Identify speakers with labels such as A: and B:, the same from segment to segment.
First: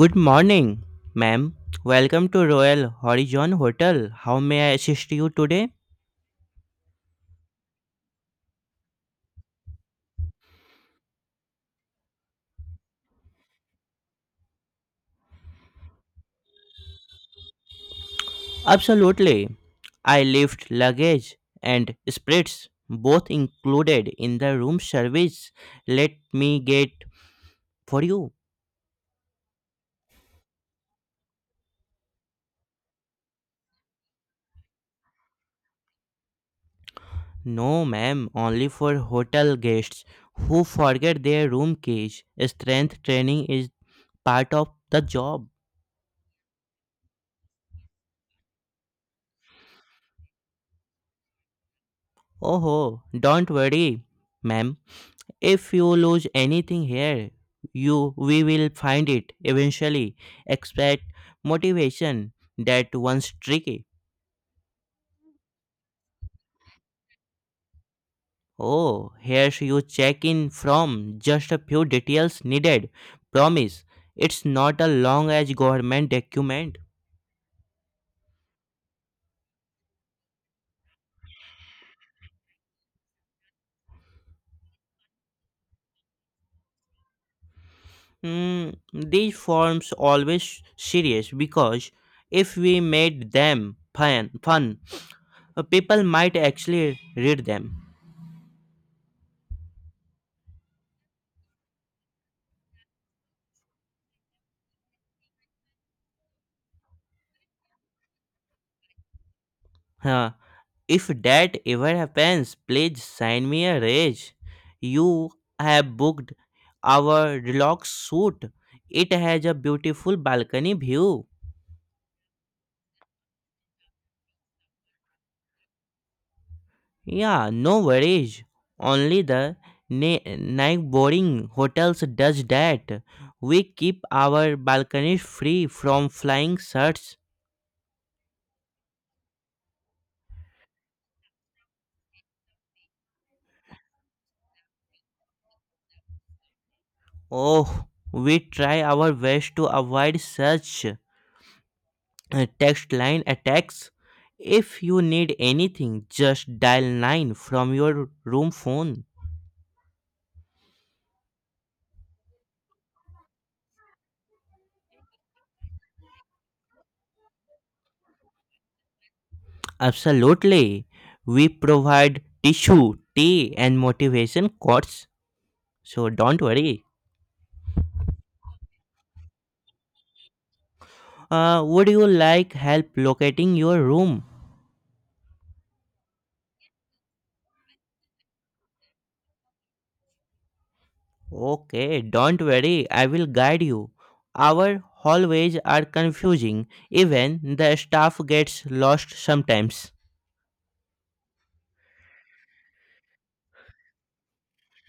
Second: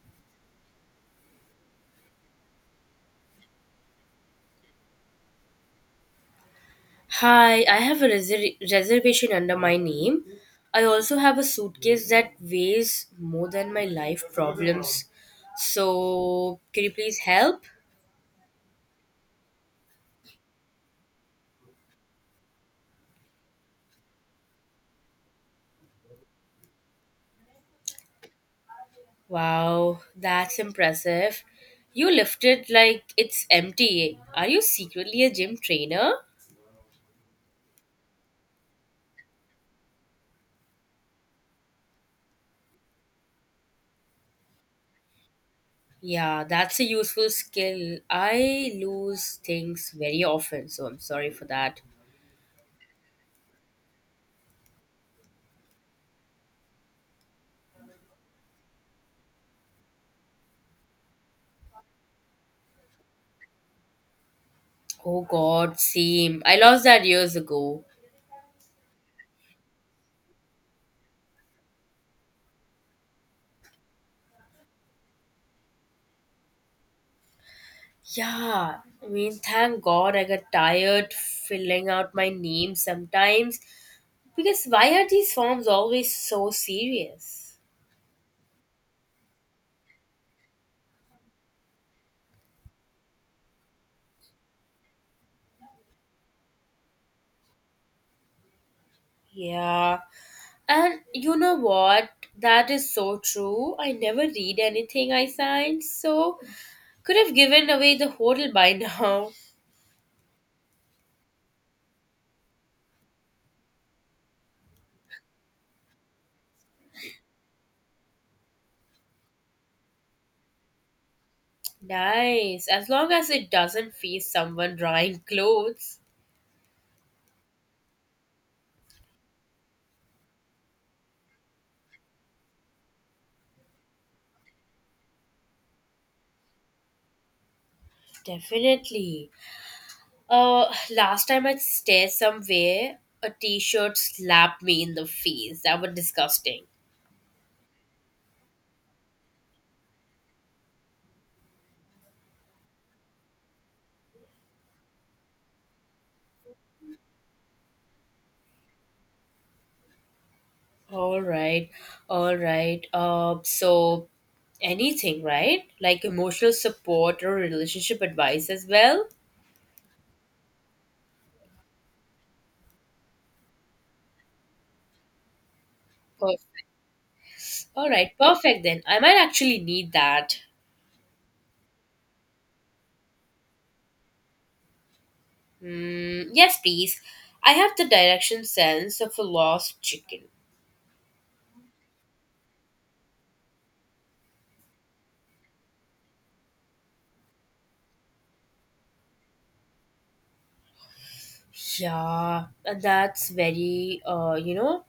A: Good morning, ma'am. Welcome to Royal Horizon Hotel. How may I assist you today?
B: Hi, I have a reservation under my name. I also have a suitcase that weighs more than my life problems. So, can you please help?
A: Absolutely. I left luggage and spreads both included in the room service. Let me get for you.
B: Wow, that's impressive. You lifted like it's empty. Are you secretly a gym trainer?
A: No, ma'am, only for hotel guests who forget their room keys. Strength training is part of the job.
B: Yeah, that's a useful skill. I lose things very often, so I'm sorry for that.
A: Oh, don't worry, ma'am. If you lose anything here, you we will find it eventually. Expect motivation that once tricky.
B: Oh god, same. I lost that years ago.
A: Oh, here's you check in from just a few details needed. Promise, it's not a long as government document.
B: Yeah, I mean, thank God I got tired filling out my name sometimes. Because why are these forms always so serious?
A: These forms always serious because if we made them people might actually read them.
B: Yeah, and you know what? That is so true. I never read anything I signed, so could have given away the hotel by now.
A: Huh. If that ever happens, please send me a rage. You have booked our deluxe suite. It has a beautiful balcony view.
B: Nice, as long as it doesn't face someone drying clothes.
A: Yeah, no worries. Only the night boarding hotels does that. We keep our balconies free from flying sharks.
B: Definitely. Last time I stayed somewhere, a t-shirt slapped me in the face. That was disgusting.
A: Oh, we try our best to avoid such. Text line attacks. If you need anything, just dial 9 from your room phone.
B: All right, all right. So anything, right? Like emotional support or relationship advice as well.
A: Absolutely. We provide tissue, tea, and motivation quotes. So don't
B: Perfect.
A: worry.
B: All right, perfect then. I might actually need that.
A: Would you like help locating your room?
B: Mm, yes, please. I have the direction sense of a lost chicken.
A: Okay, don't worry. I will guide you. Our hallways are confusing. Even the staff gets lost sometimes.
B: Yeah, and that's very,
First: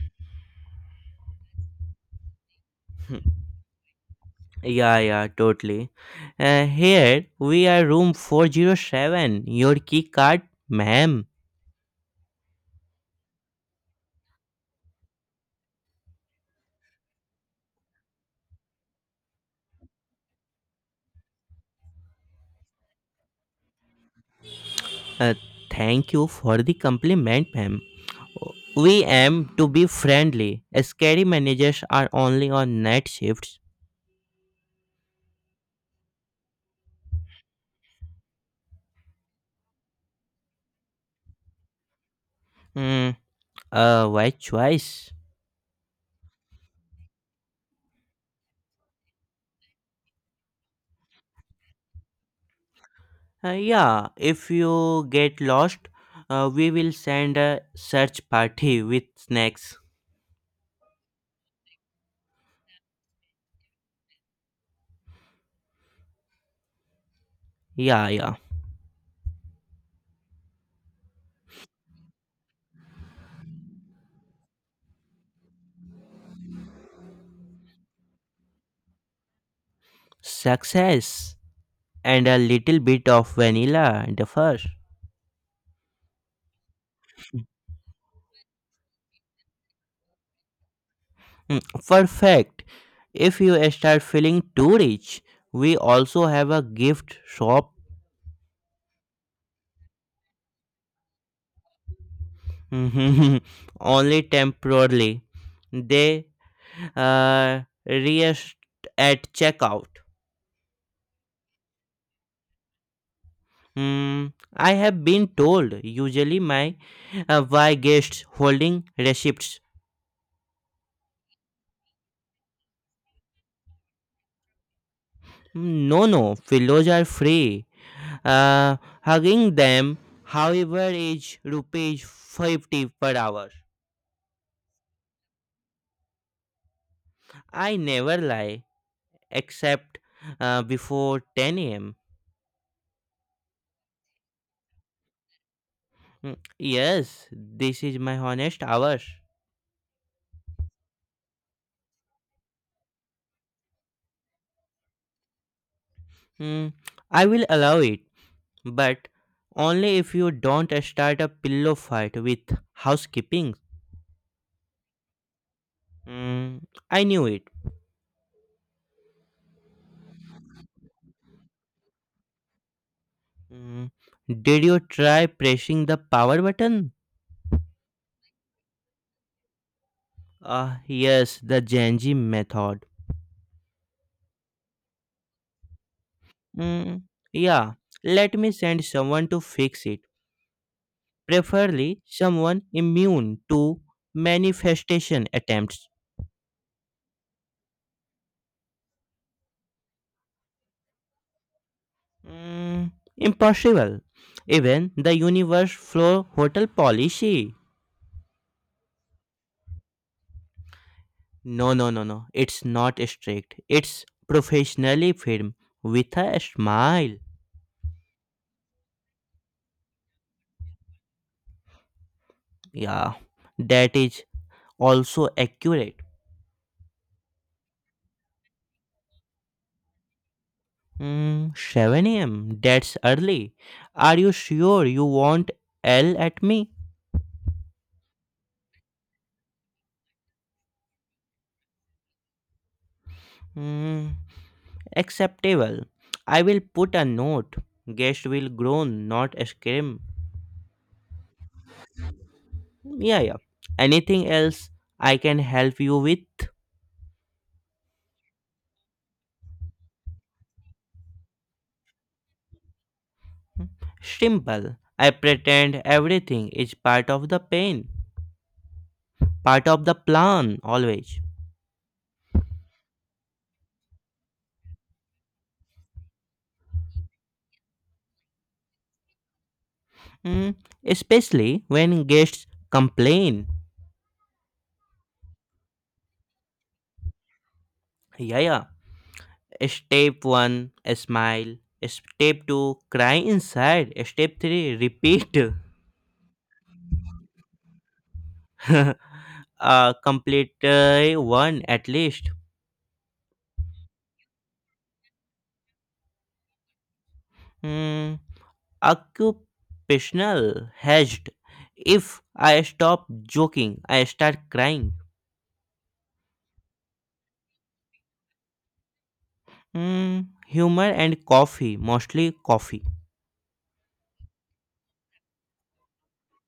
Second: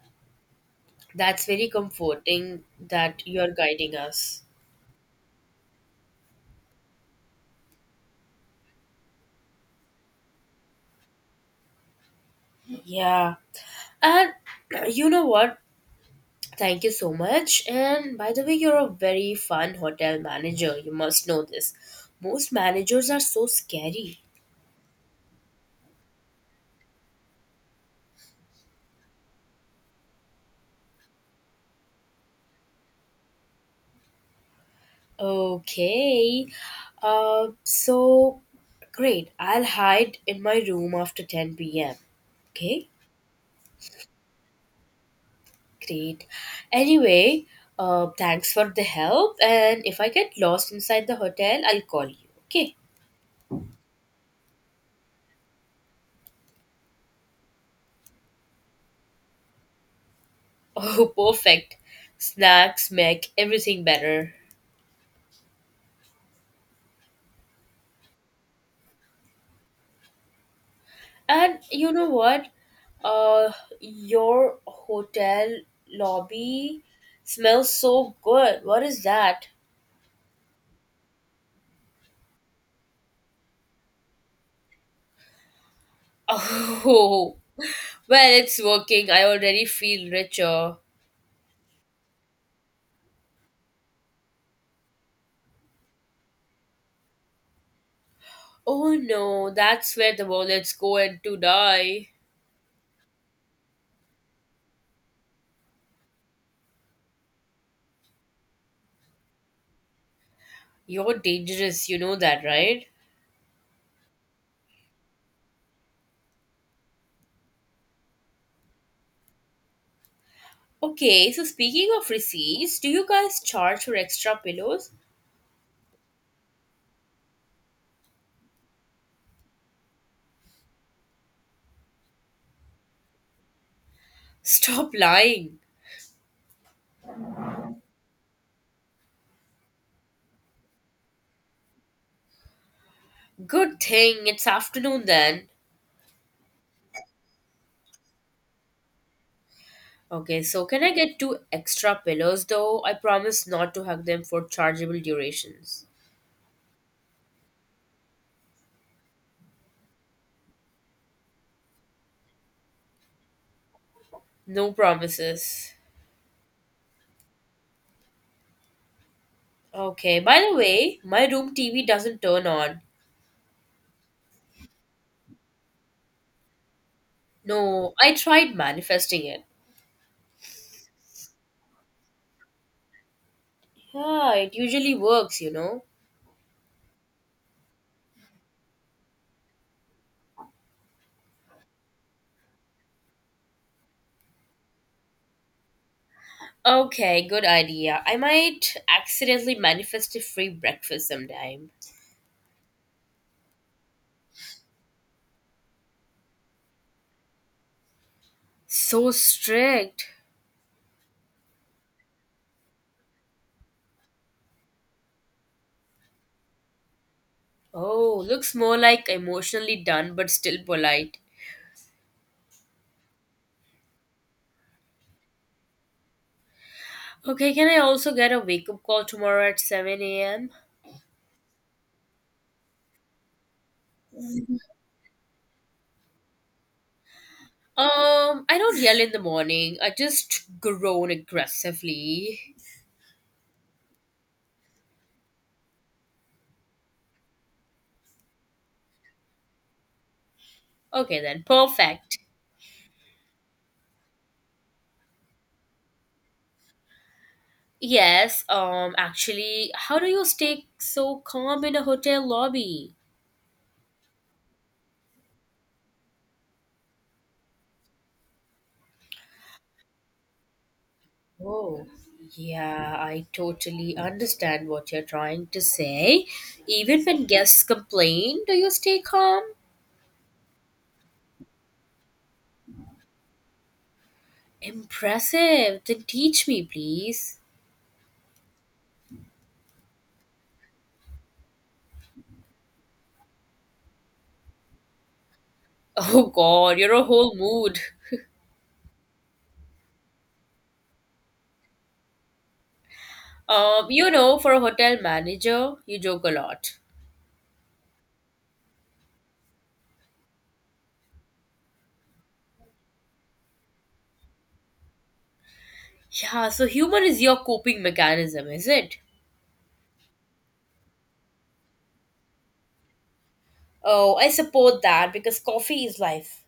B: that's very comforting that you're guiding us.
A: Yeah, yeah, totally. Here we are room 407. Your key card, ma'am.
B: Yeah. And you know what? Thank you so much. And by the way, you're a very fun hotel manager. You must know this. Most managers are so scary.
A: Uh, thank you for the compliment, ma'am. We aim to be friendly. Scary managers are only on night shifts.
B: Okay. So great. I'll hide in my room after 10 p.m. Okay,
A: Hmm, wise choice.
B: great. Anyway, thanks for the help. And if I get lost inside the hotel, I'll call you. Okay.
A: Yeah, if you get lost, we will send a search party with snacks.
B: Oh, perfect. Snacks make everything better.
A: Yeah, yeah.
B: And you know what? Uh, your hotel lobby smells so good. What is that?
A: Success and a little bit of vanilla, the first.
B: Oh, well, it's working. I already feel richer.
A: Mm, perfect. If you start feeling too rich, we also have a gift shop.
B: Oh no, that's where the wallets go and to die.
A: Only temporarily. They uh, reest at checkout.
B: You're dangerous, you know that, right?
A: Hmm, I have been told. Usually, my why guests holding receipts.
B: Okay, so speaking of receipts, do you guys charge for extra pillows?
A: No, no, pillows are free. Uh, hugging them, however, is rupees 50 per hour.
B: Stop lying.
A: I never lie, except before 10 a.m.
B: Good thing it's afternoon then.
A: Mm, yes, this is my honest hour.
B: Okay, so can I get two extra pillows though? I promise not to hug them for chargeable durations.
A: Mm, I will allow it, but only if you don't start a pillow fight with housekeeping.
B: No promises.
A: Mm, I knew it.
B: Okay, by the way, my room TV doesn't turn on.
A: Mm, did you try pressing the power button?
B: No, I tried manifesting it.
A: Yes, the Genji method.
B: Yeah, it usually works, you know.
A: Mm, yeah, let me send someone to fix it, preferably someone immune to manifestation attempts.
B: Okay, good idea. I might accidentally manifest a free breakfast sometime.
A: Mm, impossible. Even the universe floor hotel policy.
B: So strict.
A: No, no, no, no. It's not strict. It's professionally firm with a smile.
B: Oh, looks more like emotionally done but still polite.
A: Yeah, that is also accurate.
B: Okay, can I also get a wake up call tomorrow at 7 a.m.?
A: Mm, 7 a.m. That's early. Are you sure you won't L at me?
B: I don't yell in the morning. I just groan aggressively.
A: Mm, acceptable. I will put a note. Guest will groan, not scream.
B: Okay then, perfect.
A: Yeah, yeah. Anything else I can help you with?
B: Yes, actually, how do you stay so calm in a hotel lobby?
A: Simple. I pretend everything is part of the pain, part of the plan, always.
B: Oh, yeah, I totally understand what you're trying to say. Even when guests complain, do you stay calm?
A: Mm, especially when guests complain.
B: Impressive. Then teach me, please.
A: Yeah, yeah. Step 1, smile. Step 2, cry inside. Step 3, repeat.
B: Oh god, you're a whole mood.
A: Complete one at least.
B: For a hotel manager, you joke a lot.
A: Hmm, occupational hedged. If I stop joking, I start crying.
B: Yeah, so humor is your coping mechanism, is it?
A: Mm, humor and coffee, mostly coffee.
B: Oh, I support that because coffee is life.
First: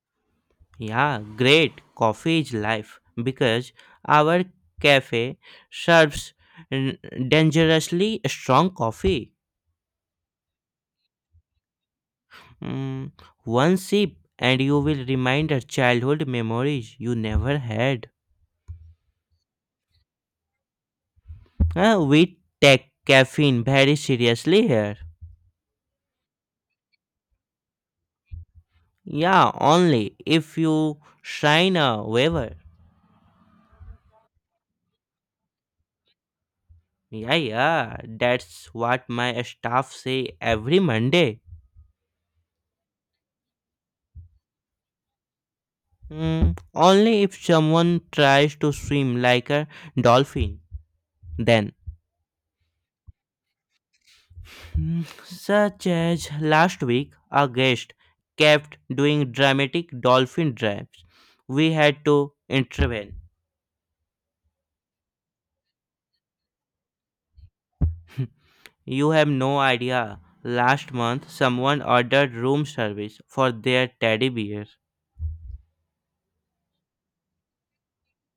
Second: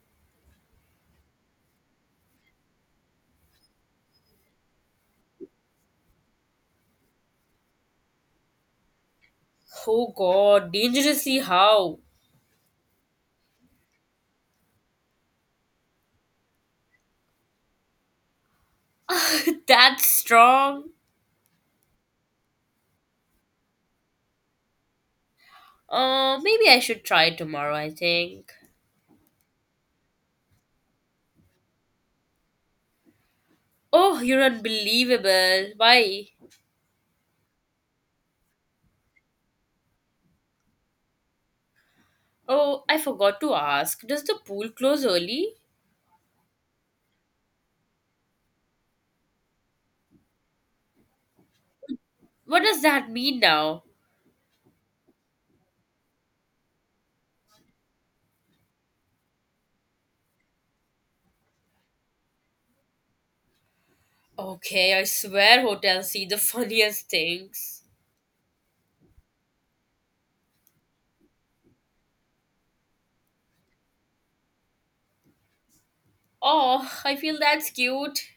A: Yeah, great. Coffee is life because our cafe serves n- dangerously strong coffee.
B: Oh god, dangerously how?
A: Mm, one sip and you will remind her childhood memories you never had.
B: That's strong.
A: We take caffeine very seriously here.
B: Maybe I should try tomorrow, I think.
A: Yeah, only if you sign a waiver.
B: Oh, you're unbelievable. Why?
A: Yeah, yeah, that's what my staff say every Monday.
B: Oh, I forgot to ask. Does the pool close early?
A: Mm, only if someone tries to swim like a dolphin. Then,
B: What does that mean now?
A: mm, such as last week, a guest kept doing dramatic dolphin dives. We had to intervene.
B: Okay, I swear hotels see the funniest things.
A: You have no idea. Last month, someone ordered room service for their teddy bear.
B: Oh, I feel that's cute.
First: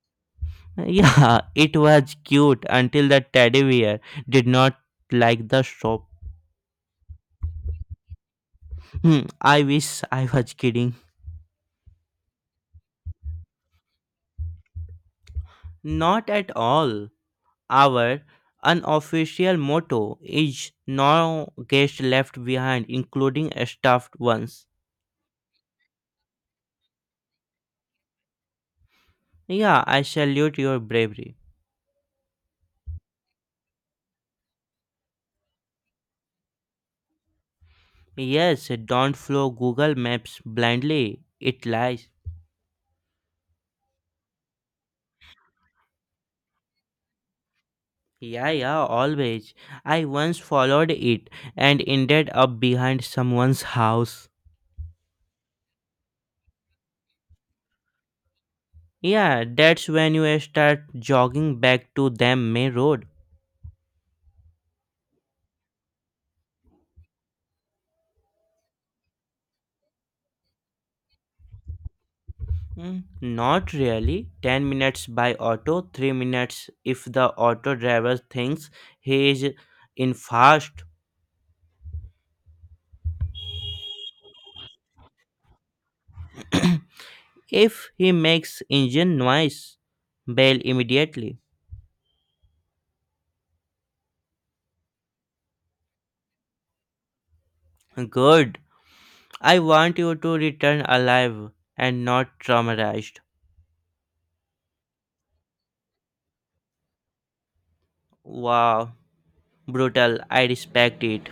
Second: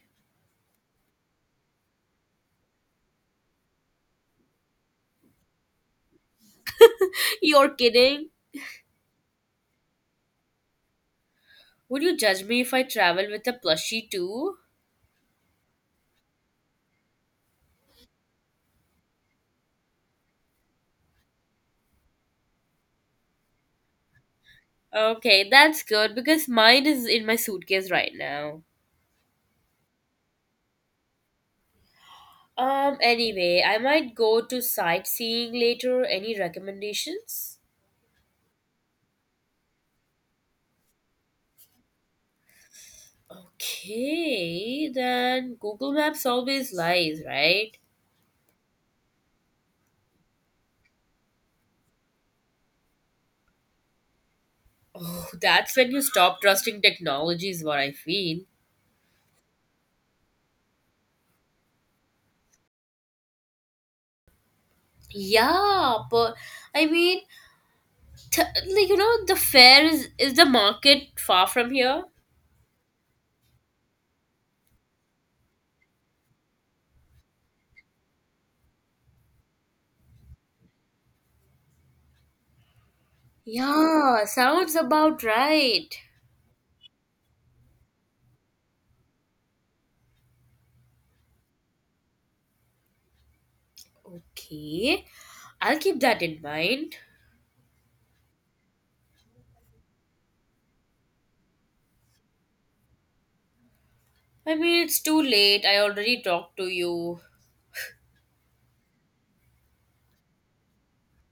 A: Yeah, it was cute until the teddy bear did not like the shop.
B: You're kidding.
A: Hmm, I wish I was kidding.
B: Would you judge me if I travel with a plushie too?
A: Not at all. Our unofficial motto is no guest left behind, including stuffed ones.
B: Okay, that's good because mine is in my suitcase right now.
A: Yeah, I salute your bravery.
B: Anyway, I might go to sightseeing later. Any recommendations?
A: Yes, don't follow Google Maps blindly. It lies.
B: Okay, then Google Maps always lies, right?
A: Yeah, yeah, always. I once followed it and ended up behind someone's house.
B: Oh, that's when you stop trusting technology, is what I feel.
A: Yeah, that's when you start jogging back to them main road.
B: Yeah, but I mean, like you know, the fair is the market far from here?
A: Mm, not really. 10 minutes by auto, 3 minutes if the auto driver thinks he is in fast.
B: Yeah, sounds about right.
A: If he makes engine noise, bail immediately.
B: Okay, I'll keep that in mind.
A: Good. I want you to return alive and not traumatized.
B: I mean, it's too late. I already talked to you.
A: Wow, brutal. I respect it.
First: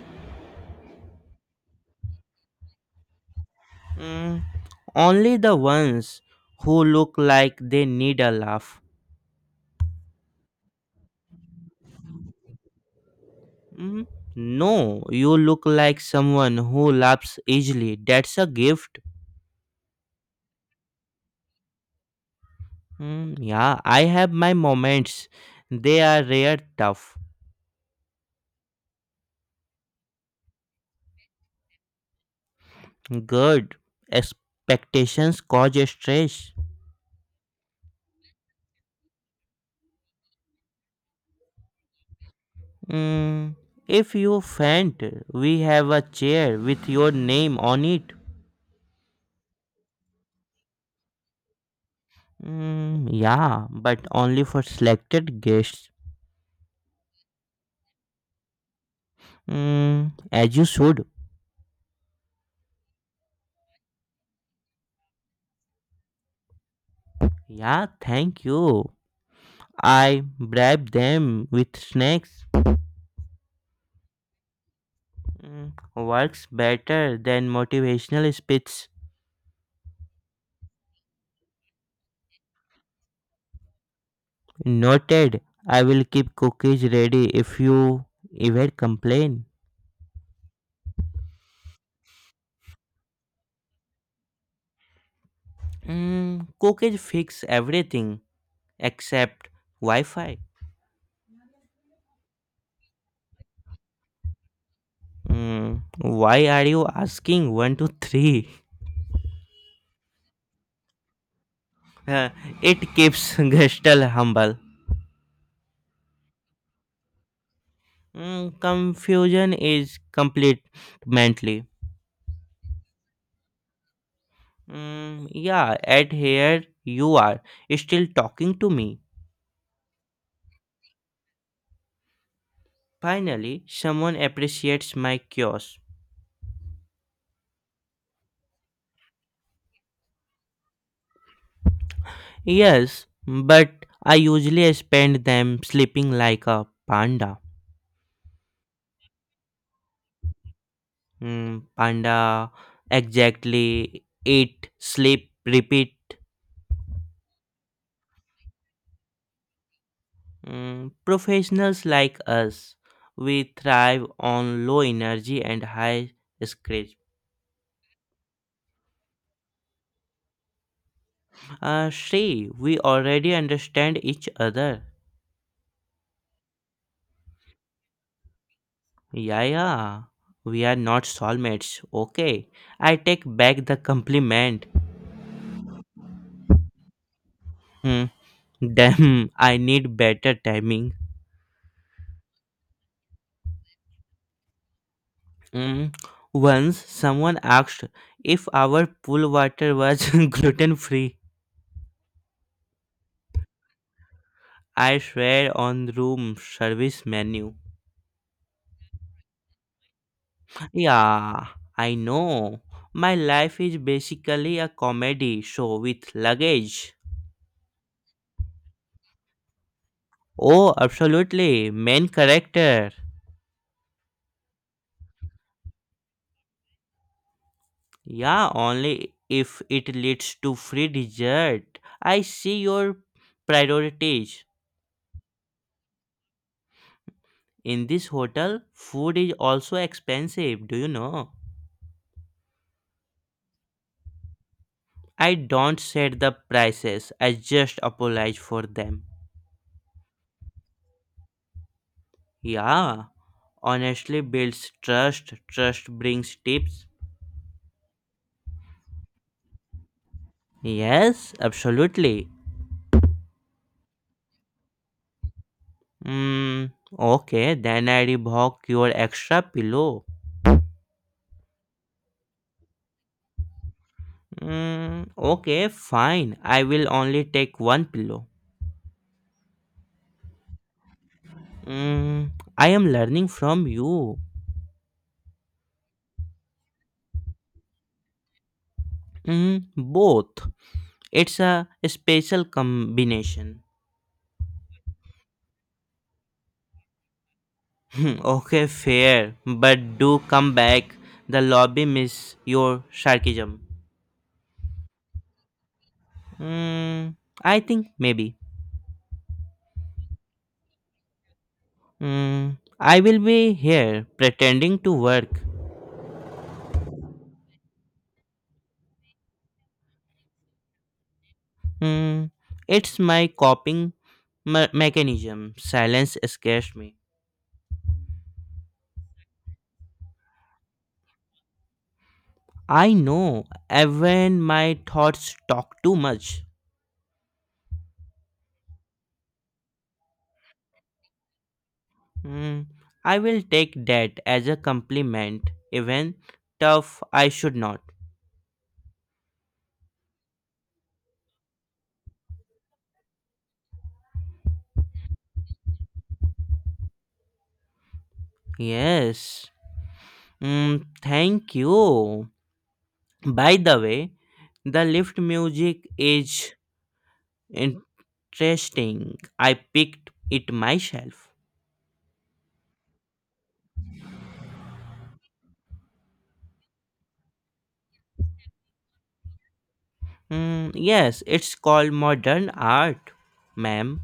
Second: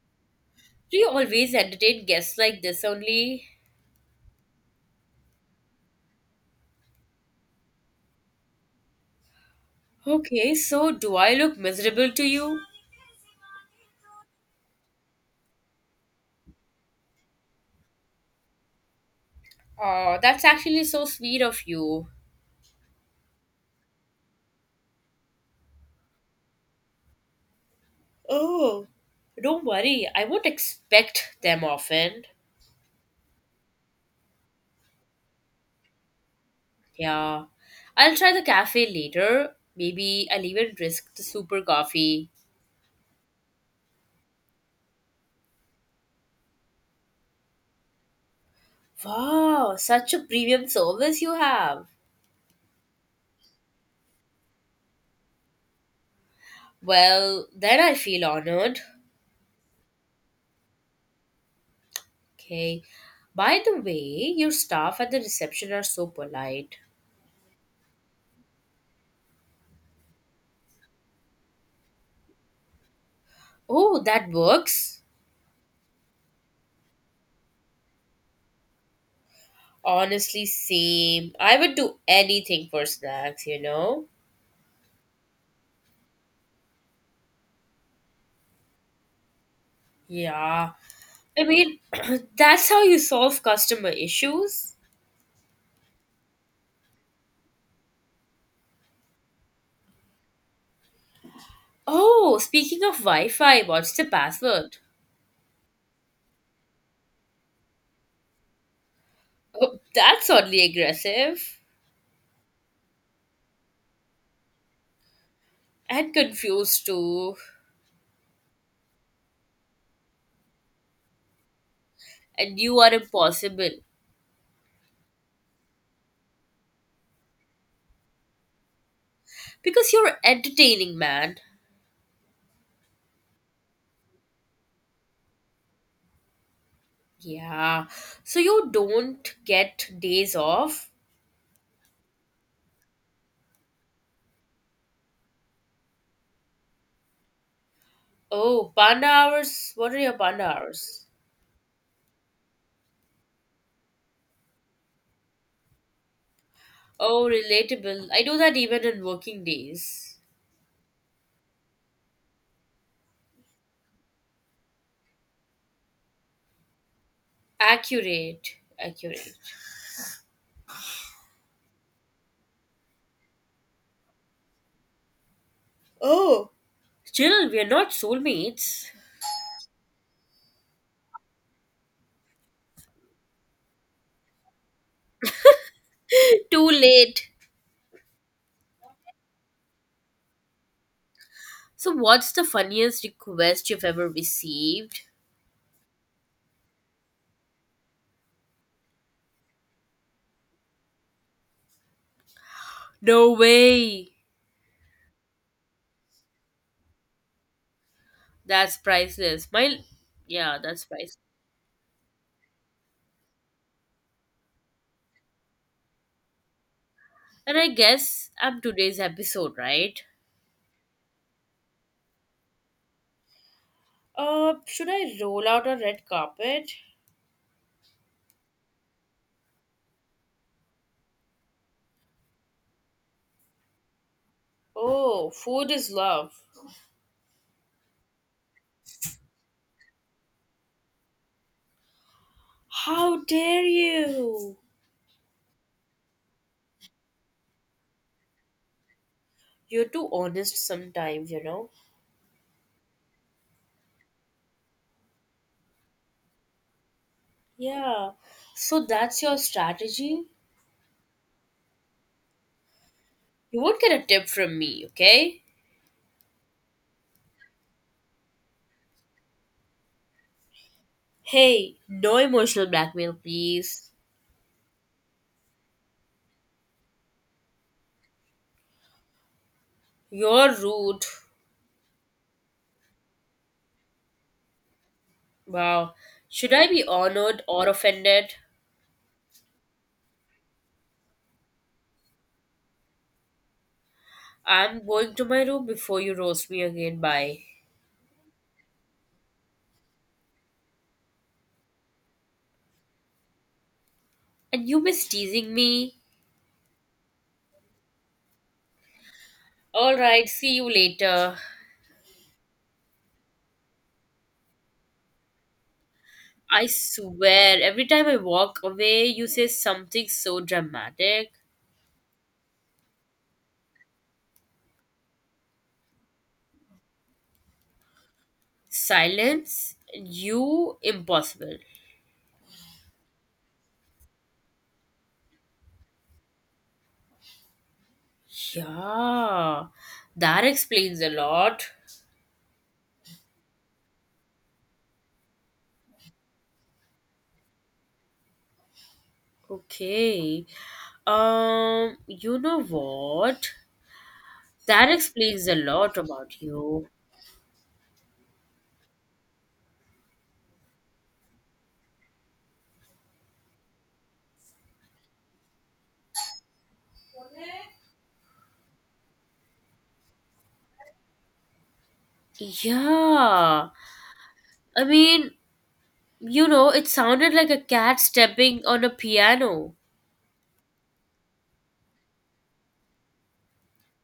B: Do you always entertain guests like this only?
A: Mm, only the ones who look like they need a laugh.
B: Okay, so do I look miserable to you?
A: Mm, no, you look like someone who laughs easily. That's a gift.
B: Oh, that's actually so sweet of you.
A: Mm, yeah, I have my moments. They are rare, tough.
B: Oh, don't worry. I won't expect them often.
A: Good. Expectations cause stress.
B: Yeah. I'll try the cafe later. Maybe I'll even risk the super coffee.
A: Mm, if you faint, we have a chair with your name on it.
B: Wow, such a premium service you have.
A: Mm, yeah, but only for selected guests.
B: Well, then I feel honored.
A: Mm, as you should.
B: Okay. By the way, your staff at the reception are so polite.
A: Yeah, thank you. I bribe them with snacks.
B: Oh, that works.
A: Mm, works better than motivational speeches.
B: Honestly, same. I would do anything for snacks, you know?
A: Noted. I will keep cookies ready if you ever complain.
B: Yeah. I mean, that's how you solve customer issues.
A: Mm, cookies fix everything except Wi-Fi.
B: Oh, speaking of Wi Fi, what's the password?
A: Mm, why are you asking one to three?
B: Oh, that's oddly aggressive
A: Uh, it keeps Gestalt humble.
B: and confused too.
A: Mm, confusion is complete mentally.
B: And you are impossible
A: Mm, yeah, at here you are still talking to me.
B: because you're entertaining, man.
A: Finally, someone appreciates my cures.
B: Yeah, so you don't get days off.
A: Yes, but I usually spend them sleeping like a panda.
B: Oh, panda hours. What are your panda hours?
A: Mm, panda exactly eat, sleep, repeat.
B: Oh, relatable. I do that even in working days.
A: Mm, professionals like us, we thrive on low energy and high scratch.
B: Accurate, accurate.
A: Shri, we already understand each other.
B: Chill, we are not soulmates.
A: Yeah, yeah. We are not soulmates. Okay. I take back the compliment.
B: Too late.
A: Hmm. Damn, I need better timing.
B: So, what's the funniest request you've ever received?
A: Mm, once someone asked if our pool water was gluten free.
B: No way.
A: I swear on room service menu.
B: That's priceless. That's priceless.
A: Yeah, I know. My life is basically a comedy show with luggage.
B: And I guess I'm today's episode, right?
A: Oh, absolutely. Main character.
B: Should I roll out a red carpet?
A: Yeah, only if it leads to free dessert. I see your priorities.
B: Oh, food is love.
A: In this hotel, food is also expensive, do you know?
B: How dare you?
A: I don't set the prices, I just apologize for them.
B: You're too honest sometimes, you know?
A: Yeah, honestly builds trust, trust brings tips.
B: Yeah. So that's your strategy?
A: Yes, absolutely.
B: You won't get a tip from me, okay?
A: Mm, okay, then I revoke your extra pillow.
B: Hey, no emotional blackmail, please.
A: Mm, okay, fine. I will only take one pillow.
B: You're rude.
A: Mm, I am learning from you.
B: Wow. Should I be honored or offended?
A: Mm, both. It's a special combination.
B: I'm going to my room before you roast me again. Bye.
A: Okay, fair, but do come back. The lobby miss your sarcasm.
B: And you miss teasing me?
A: Mm, I think maybe.
B: Alright, see you later.
A: Mm, I will be here pretending to work.
B: I swear, every time I walk away, you say something so dramatic.
A: Mm, it's my coping mechanism. Silence scares me.
B: Silence? You? Impossible.
A: I know when my thoughts talk too much.
B: Yeah, that explains a lot.
A: Mm, I will take that as a compliment, even tough I should not.
B: Okay. You know what? That explains a lot about you.
A: Yes. Mm, thank you. By the way, the lift music is interesting. I picked it myself.
B: Yeah. I mean, you know, it sounded like a cat stepping on a piano.
A: Mm, yes, it's called Modern Art, ma'am.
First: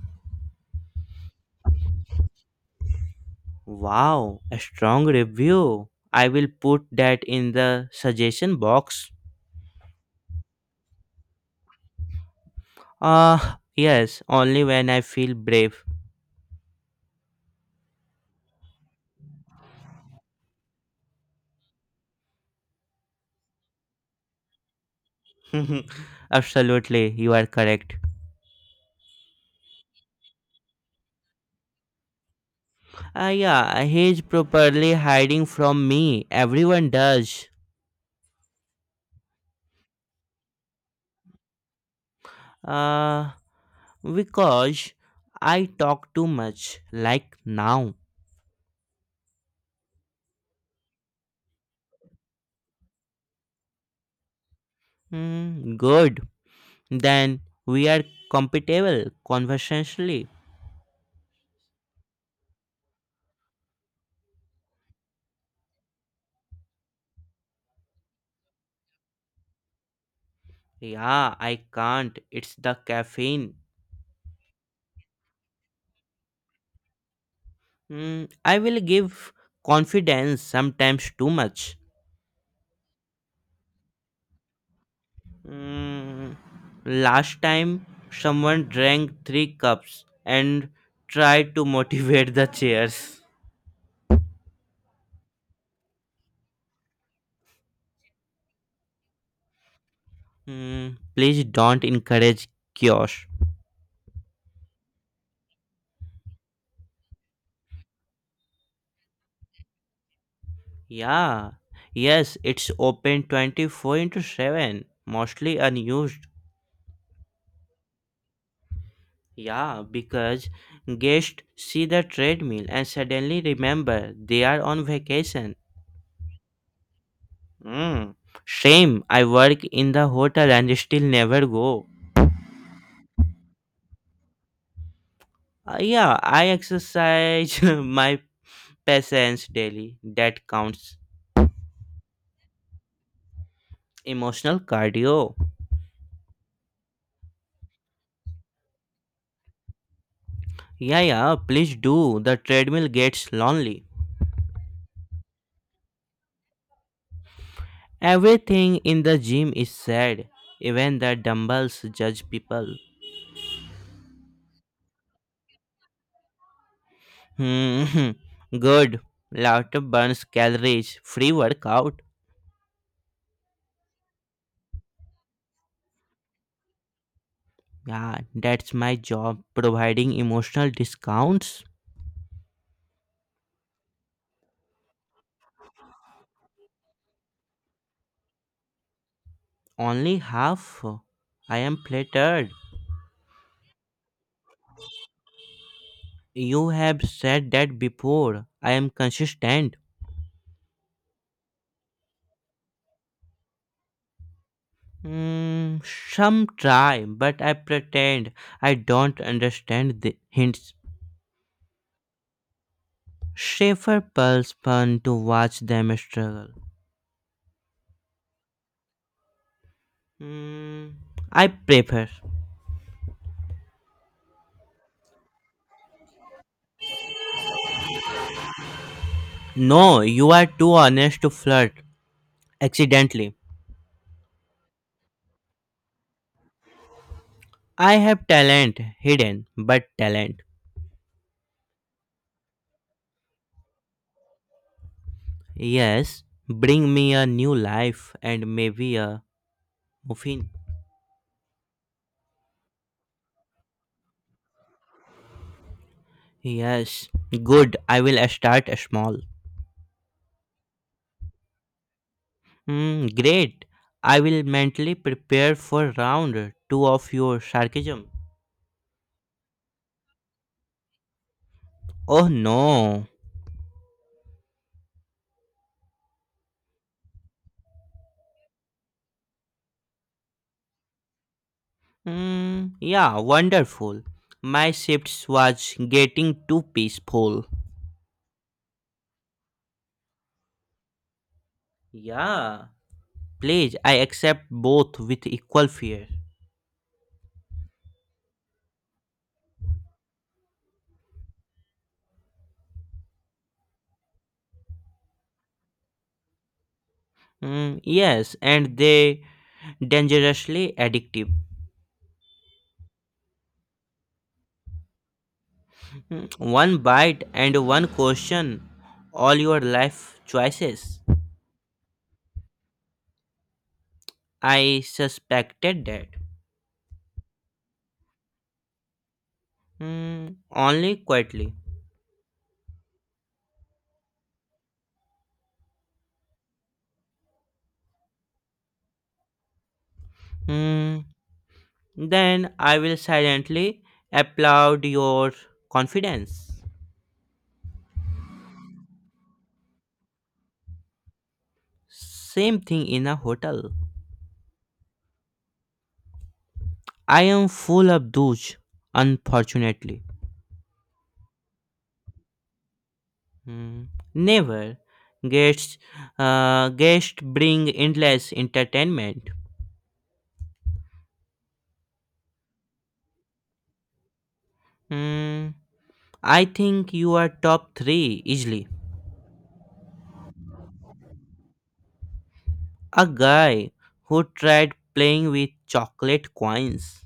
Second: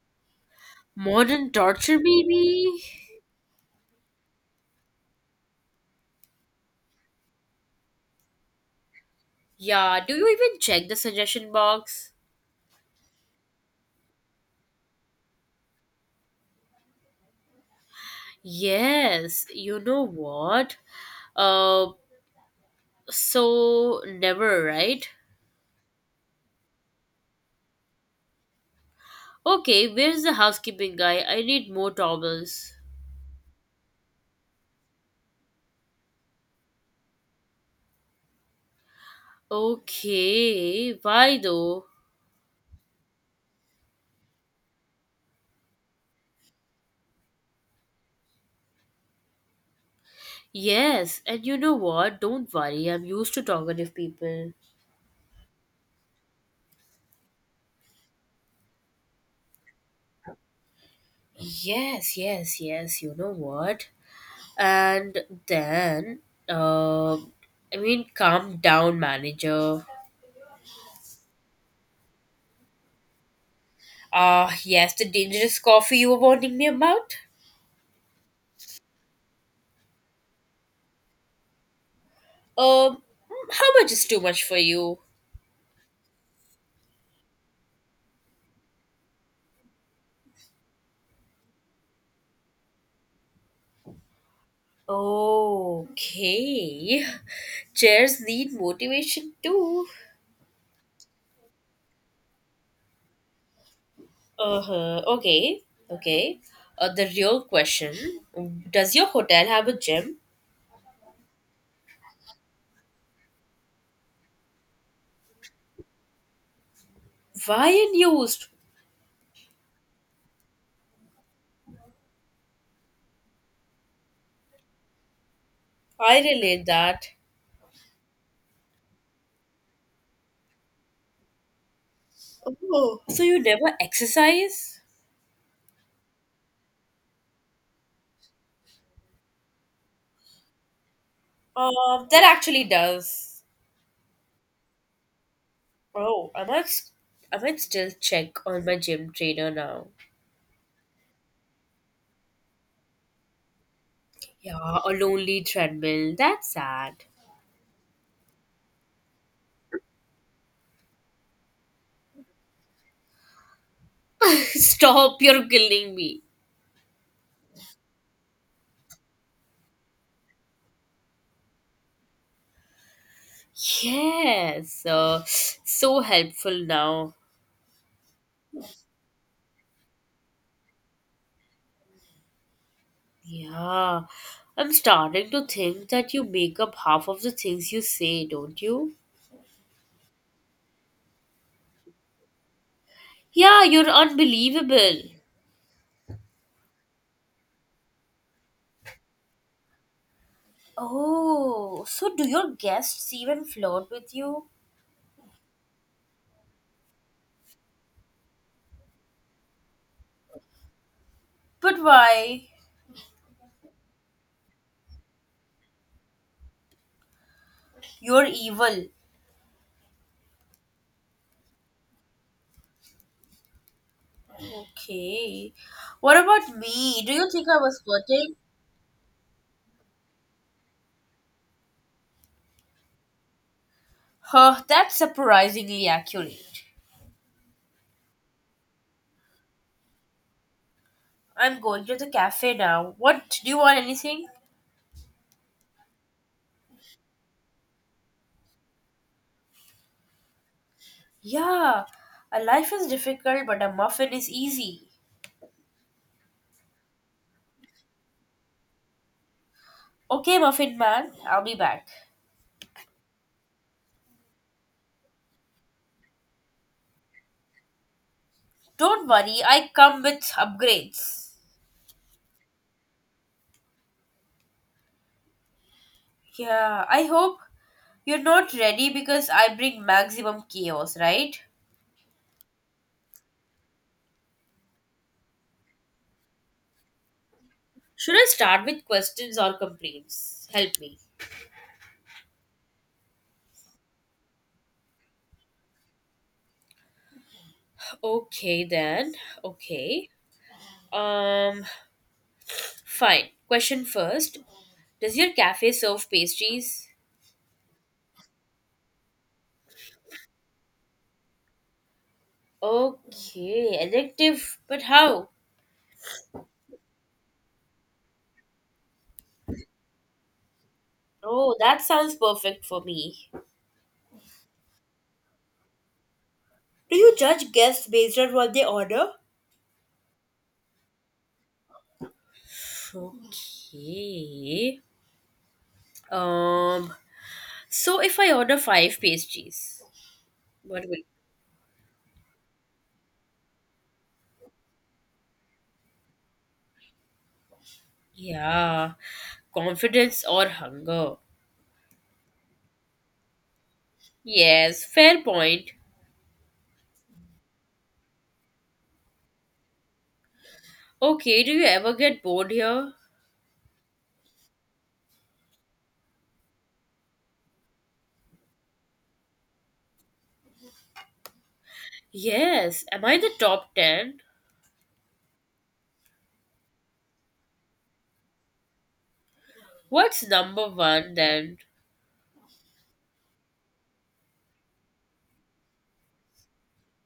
B: Modern torture, maybe?
A: Wow, a strong review. I will put that in the suggestion box.
B: Yeah, do you even check the suggestion box?
A: Ah, yes, only when I feel brave.
B: Yes, you know what? Uh, so never, right?
A: Absolutely, you are correct.
B: Okay, where's the housekeeping guy? I need more towels.
A: Ah, yeah, he's properly hiding from me. Everyone does.
B: Okay, why though?
A: Uh, because I talk too much, like now.
B: Yes, and you know what? Don't worry, I'm used to talkative people.
A: Hmm, good. Then we are compatible conversationally.
B: Yes, yes, yes, you know what? And then I mean calm down manager.
A: Yeah, I can't. It's the caffeine.
B: Ah yes the dangerous coffee you were warning me about.
A: Hmm, I will give confidence sometimes too much.
B: um how much is too much for you?
A: Mm, last time someone drank three cups and tried to motivate the chairs.
B: Okay, chairs need motivation too.
A: Mm, please don't encourage chaos.
B: Uh-huh, okay, okay, the real question, does your hotel have a gym?
A: Yeah, yes, it's open 24 into 7, mostly unused.
B: Why unused?
A: Yeah, because guests see the treadmill and suddenly remember they are on vacation.
B: I relate that.
A: Mm, shame, I work in the hotel and still never go.
B: Oh, so you never exercise?
A: Yeah, I exercise my patience daily. That counts.
B: That actually does.
A: Emotional cardio.
B: Oh, I must, I might still check on my gym trainer now.
A: Yeah, yeah, please do. The treadmill gets lonely.
B: Yeah, a lonely treadmill. That's sad.
A: Everything in the gym is sad. Even the dumbbells judge people.
B: Stop, you're killing me.
A: Hmm. Good. Laughter burns calories. Free workout.
B: Yes, so helpful now.
A: Yeah, that's my job. Providing emotional discounts.
B: Yeah, I'm starting to think that you make up half of the things you say, don't you?
A: Only half. I am flattered.
B: Yeah, you're unbelievable.
A: You have said that before. I am consistent.
B: Oh, so do your guests even flirt with you?
A: Mm, some try, but I pretend I don't understand the hints.
B: But why?
A: Schaefer pulls fun to watch them struggle.
B: You're evil.
A: Mm, I prefer.
B: Okay. What about me? Do you think I was flirting?
A: No, you are too honest to flirt accidentally.
B: Huh, that's surprisingly accurate.
A: I have talent hidden, but talent.
B: I'm going to the cafe now. What? Do you want anything?
A: Yes, bring me a new life and maybe a muffin.
B: Yeah, a life is difficult, but a muffin is easy.
A: Yes, good. I will start small.
B: Okay, muffin man, I'll be back.
A: Hmm, great. I will mentally prepare for round two of your sarcasm.
B: Don't worry, I come with upgrades.
A: Oh no.
B: Yeah, I hope you're not ready because I bring maximum chaos, right?
A: Hmm, yeah, wonderful. My shifts was getting too peaceful.
B: Should I start with questions or complaints? Help me.
A: Yeah. Please, I accept both with equal fear.
B: Okay, then. Okay. Um, Fine. Question first. Does your cafe serve pastries?
A: Hmm, yes, and they dangerously addictive.
B: Okay, addictive. But how?
A: Hmm, one bite and one question, all your life choices.
B: Oh, that sounds perfect for me.
A: I suspected that.
B: Do you judge guests based on what they order?
A: Hmm, only quietly.
B: Okay. Um, so if I order five pastries, what will?
A: Hmm, then I will silently applaud your confidence.
B: Yeah, confidence or hunger?
A: Same thing in a hotel.
B: Yes, fair point.
A: I am full of douche, unfortunately.
B: Okay, do you ever get bored here?
A: Hmm, never. Guests, Guests bring endless entertainment.
B: Yes. Am I the top ten?
A: Hmm. I think you are top three easily.
B: What's number one then?
A: A guy who tried playing with chocolate coins.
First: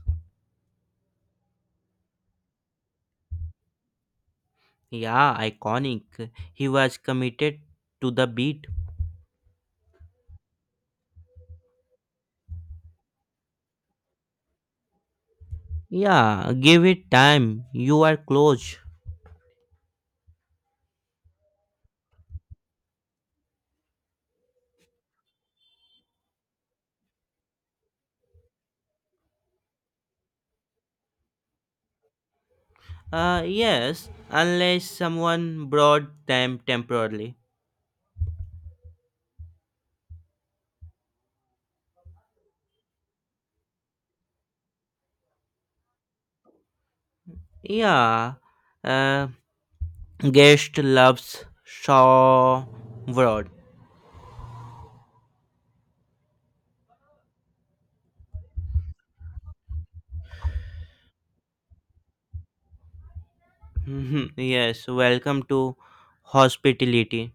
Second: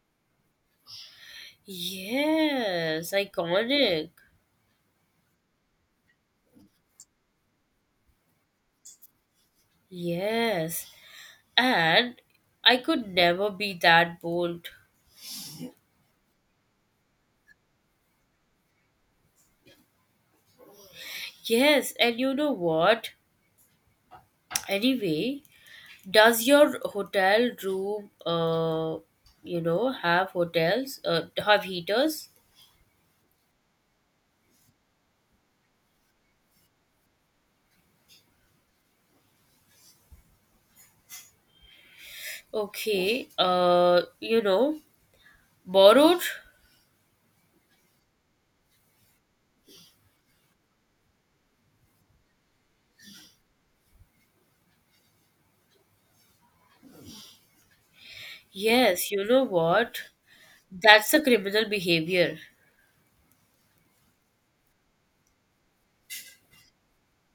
B: Yes, iconic.
A: Yeah, iconic. He was committed to the beat.
B: Yes, and I could never be that bold.
A: Yeah, give it time. You are close.
B: Yes, and you know what? Anyway, does your hotel room, have heaters?
A: Yes, unless someone brought them temporarily.
B: Okay, borrowed?
A: Yeah, uh, guest loves saw broad.
B: Yes, you know what? That's a criminal behavior.
A: Yes, welcome to hospitality.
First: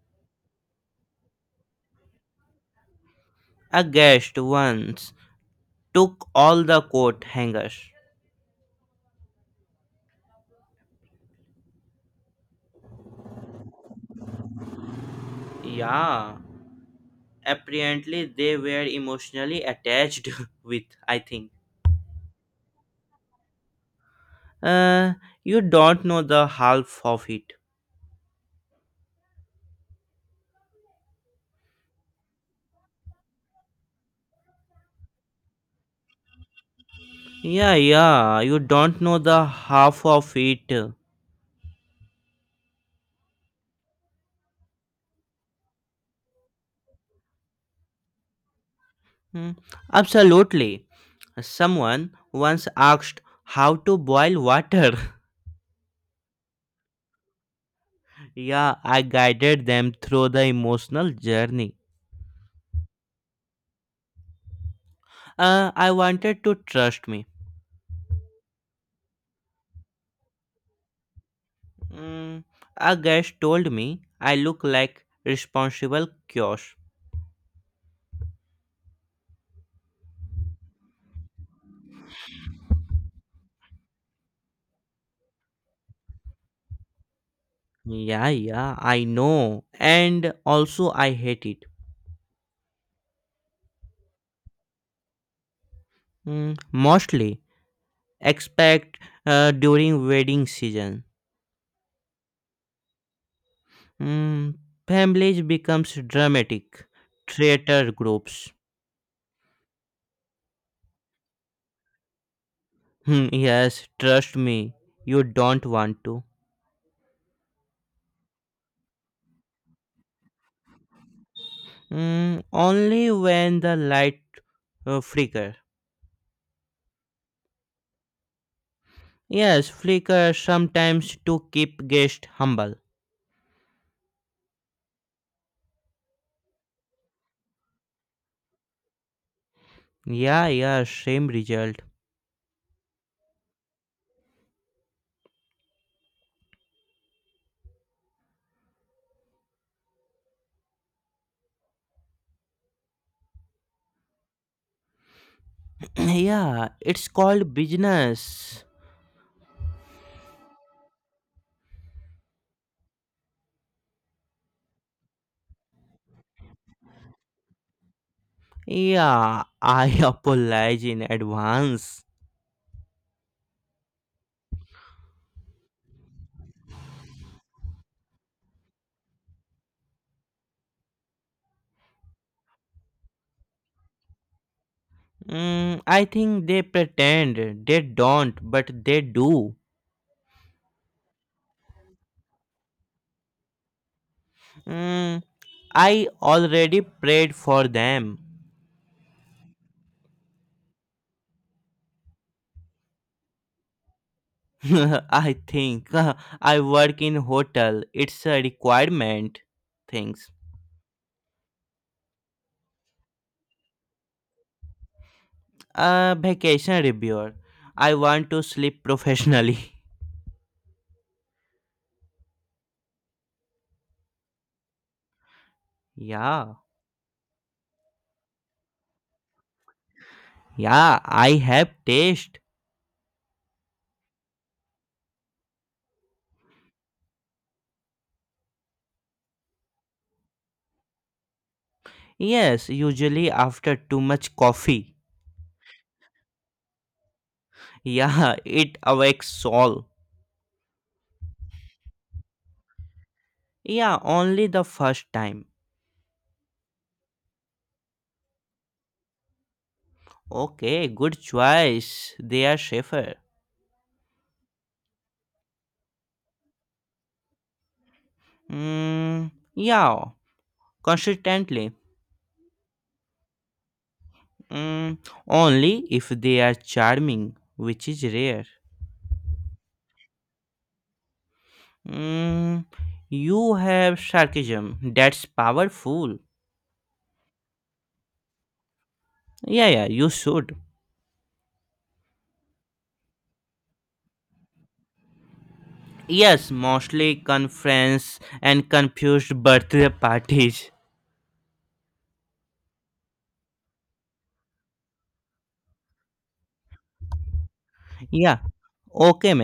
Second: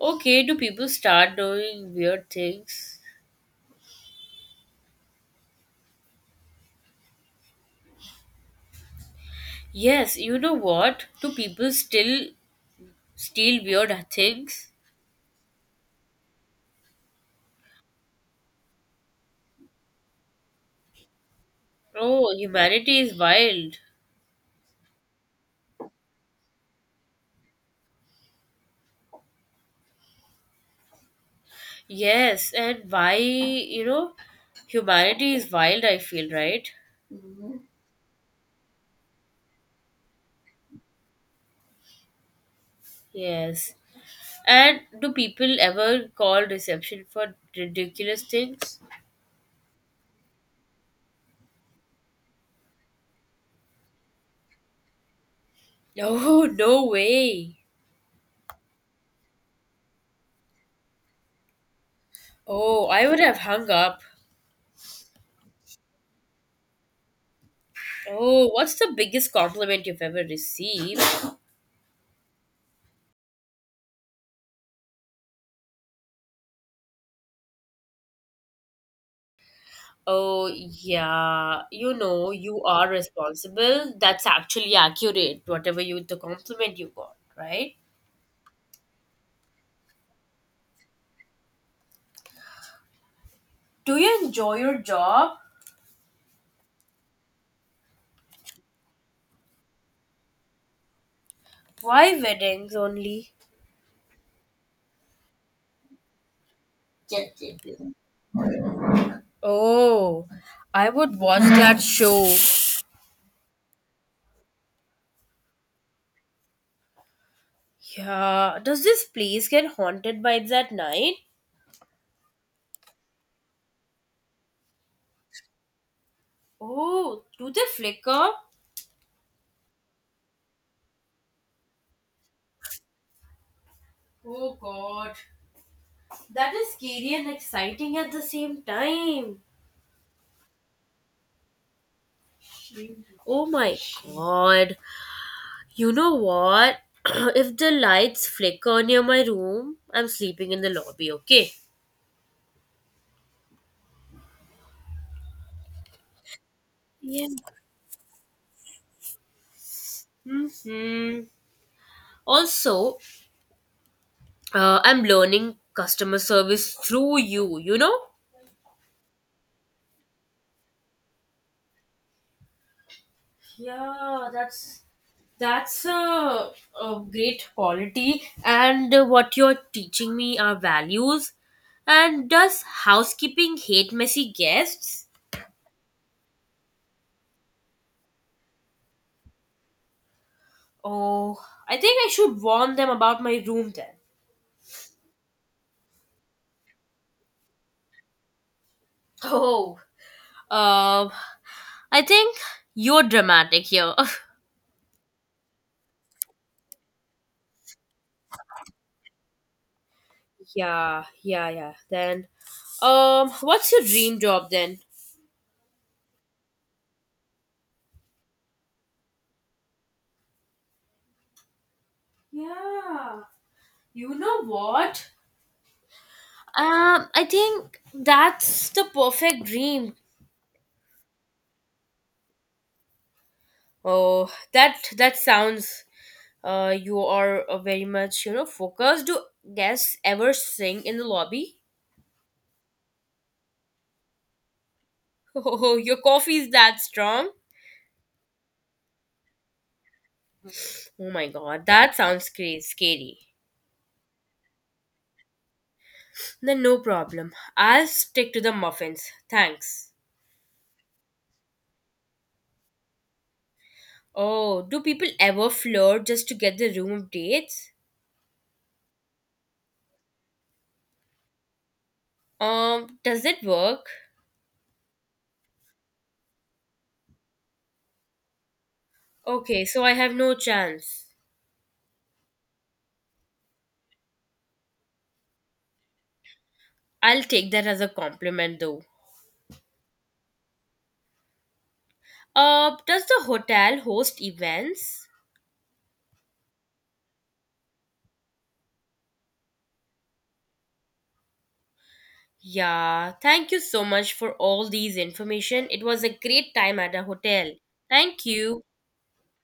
B: Okay, do people start doing weird things?
A: A guest once took all the coat hangers.
B: Yes, you know what? Do people still steal weird things?
A: Yeah, apparently they were emotionally attached with, I think.
B: Oh, humanity is wild.
A: Uh, you don't know the half of it.
B: Yes, and why, you know, humanity is wild, I feel, right?
A: Yeah, yeah, you don't know the half of it.
B: Yes. And do people ever call reception for ridiculous things?
A: Hmm, absolutely. Someone once asked how to boil water.
B: No, no way.
A: Yeah, I guided them through the emotional journey.
B: Oh, I would have hung up.
A: I wanted to trust me.
B: Oh, what's the biggest compliment you've ever received?
A: Mm, a guest told me I look like responsible kiosk.
B: Oh, yeah. You know, you are responsible. That's actually accurate, whatever you the compliment you got, right?
A: Yeah, yeah, I know. And also I hate it.
B: Do you enjoy your job?
A: Mm, mostly expect during wedding season.
B: Why weddings only?
A: Mm, families becomes dramatic.
B: Check, check, check.
A: Traitor groups.
B: Oh, I would watch that show.
A: Hmm, yes, trust me, you don't want to.
B: Yeah. Does this place get haunted vibes at night?
A: Mm, only when the light flicker.
B: Oh, do they flicker?
A: Yes, flicker sometimes to keep guest humble.
B: Oh god. That is scary and exciting at the same time.
A: Yeah, yeah, same result.
B: Oh my god. You know what? if the lights flicker near my room, I'm sleeping in the lobby, okay?
A: Yeah, it's
B: Yeah.
A: called business.
B: Hmm. Also, I'm learning customer service through you, you know?
A: Yeah, I apologize in advance.
B: Yeah, that's a, a great quality and what you're teaching me are values and does housekeeping hate messy guests.
A: Mm, I think they pretend they don't, but they do.
B: Oh, I think I should warn them about my room then.
A: Mm, I already prayed for them.
B: Oh. Um, I think you're dramatic here.
A: I think I work in hotel. It's a requirement. Things.
B: Yeah, yeah, yeah. Then, what's your dream job then?
A: A vacation reviewer. I want to sleep professionally.
B: Yeah, you know what?
A: Yeah,
B: I think that's the perfect dream.
A: yeah. I have taste.
B: Oh, that that sounds. You are very much you know focused. Do guests ever sing in the lobby?
A: Yes, usually after too much coffee.
B: Oh, your coffee is that strong?
A: Yeah, it awakes soul.
B: Oh my god, that sounds crazy, scary.
A: Yeah, only the first time.
B: Then no problem. I'll stick to the muffins. Thanks.
A: Okay, good choice. They are safer.
B: Oh, do people ever flirt just to get the room dates?
A: Mm, yeah. Consistently,
B: Does it work?
A: mm, only if they are charming, which is rare.
B: Okay, so I have no chance.
A: Mm, you have sarcasm, that's powerful.
B: I'll take that as a compliment though.
A: Yeah, yeah, you should.
B: Does the hotel host events?
A: Yes, mostly conference and confused birthday parties.
B: Yeah, thank you so much for all these information. It was a great time at the hotel. Thank
A: Yeah,
B: you.
A: okay, man.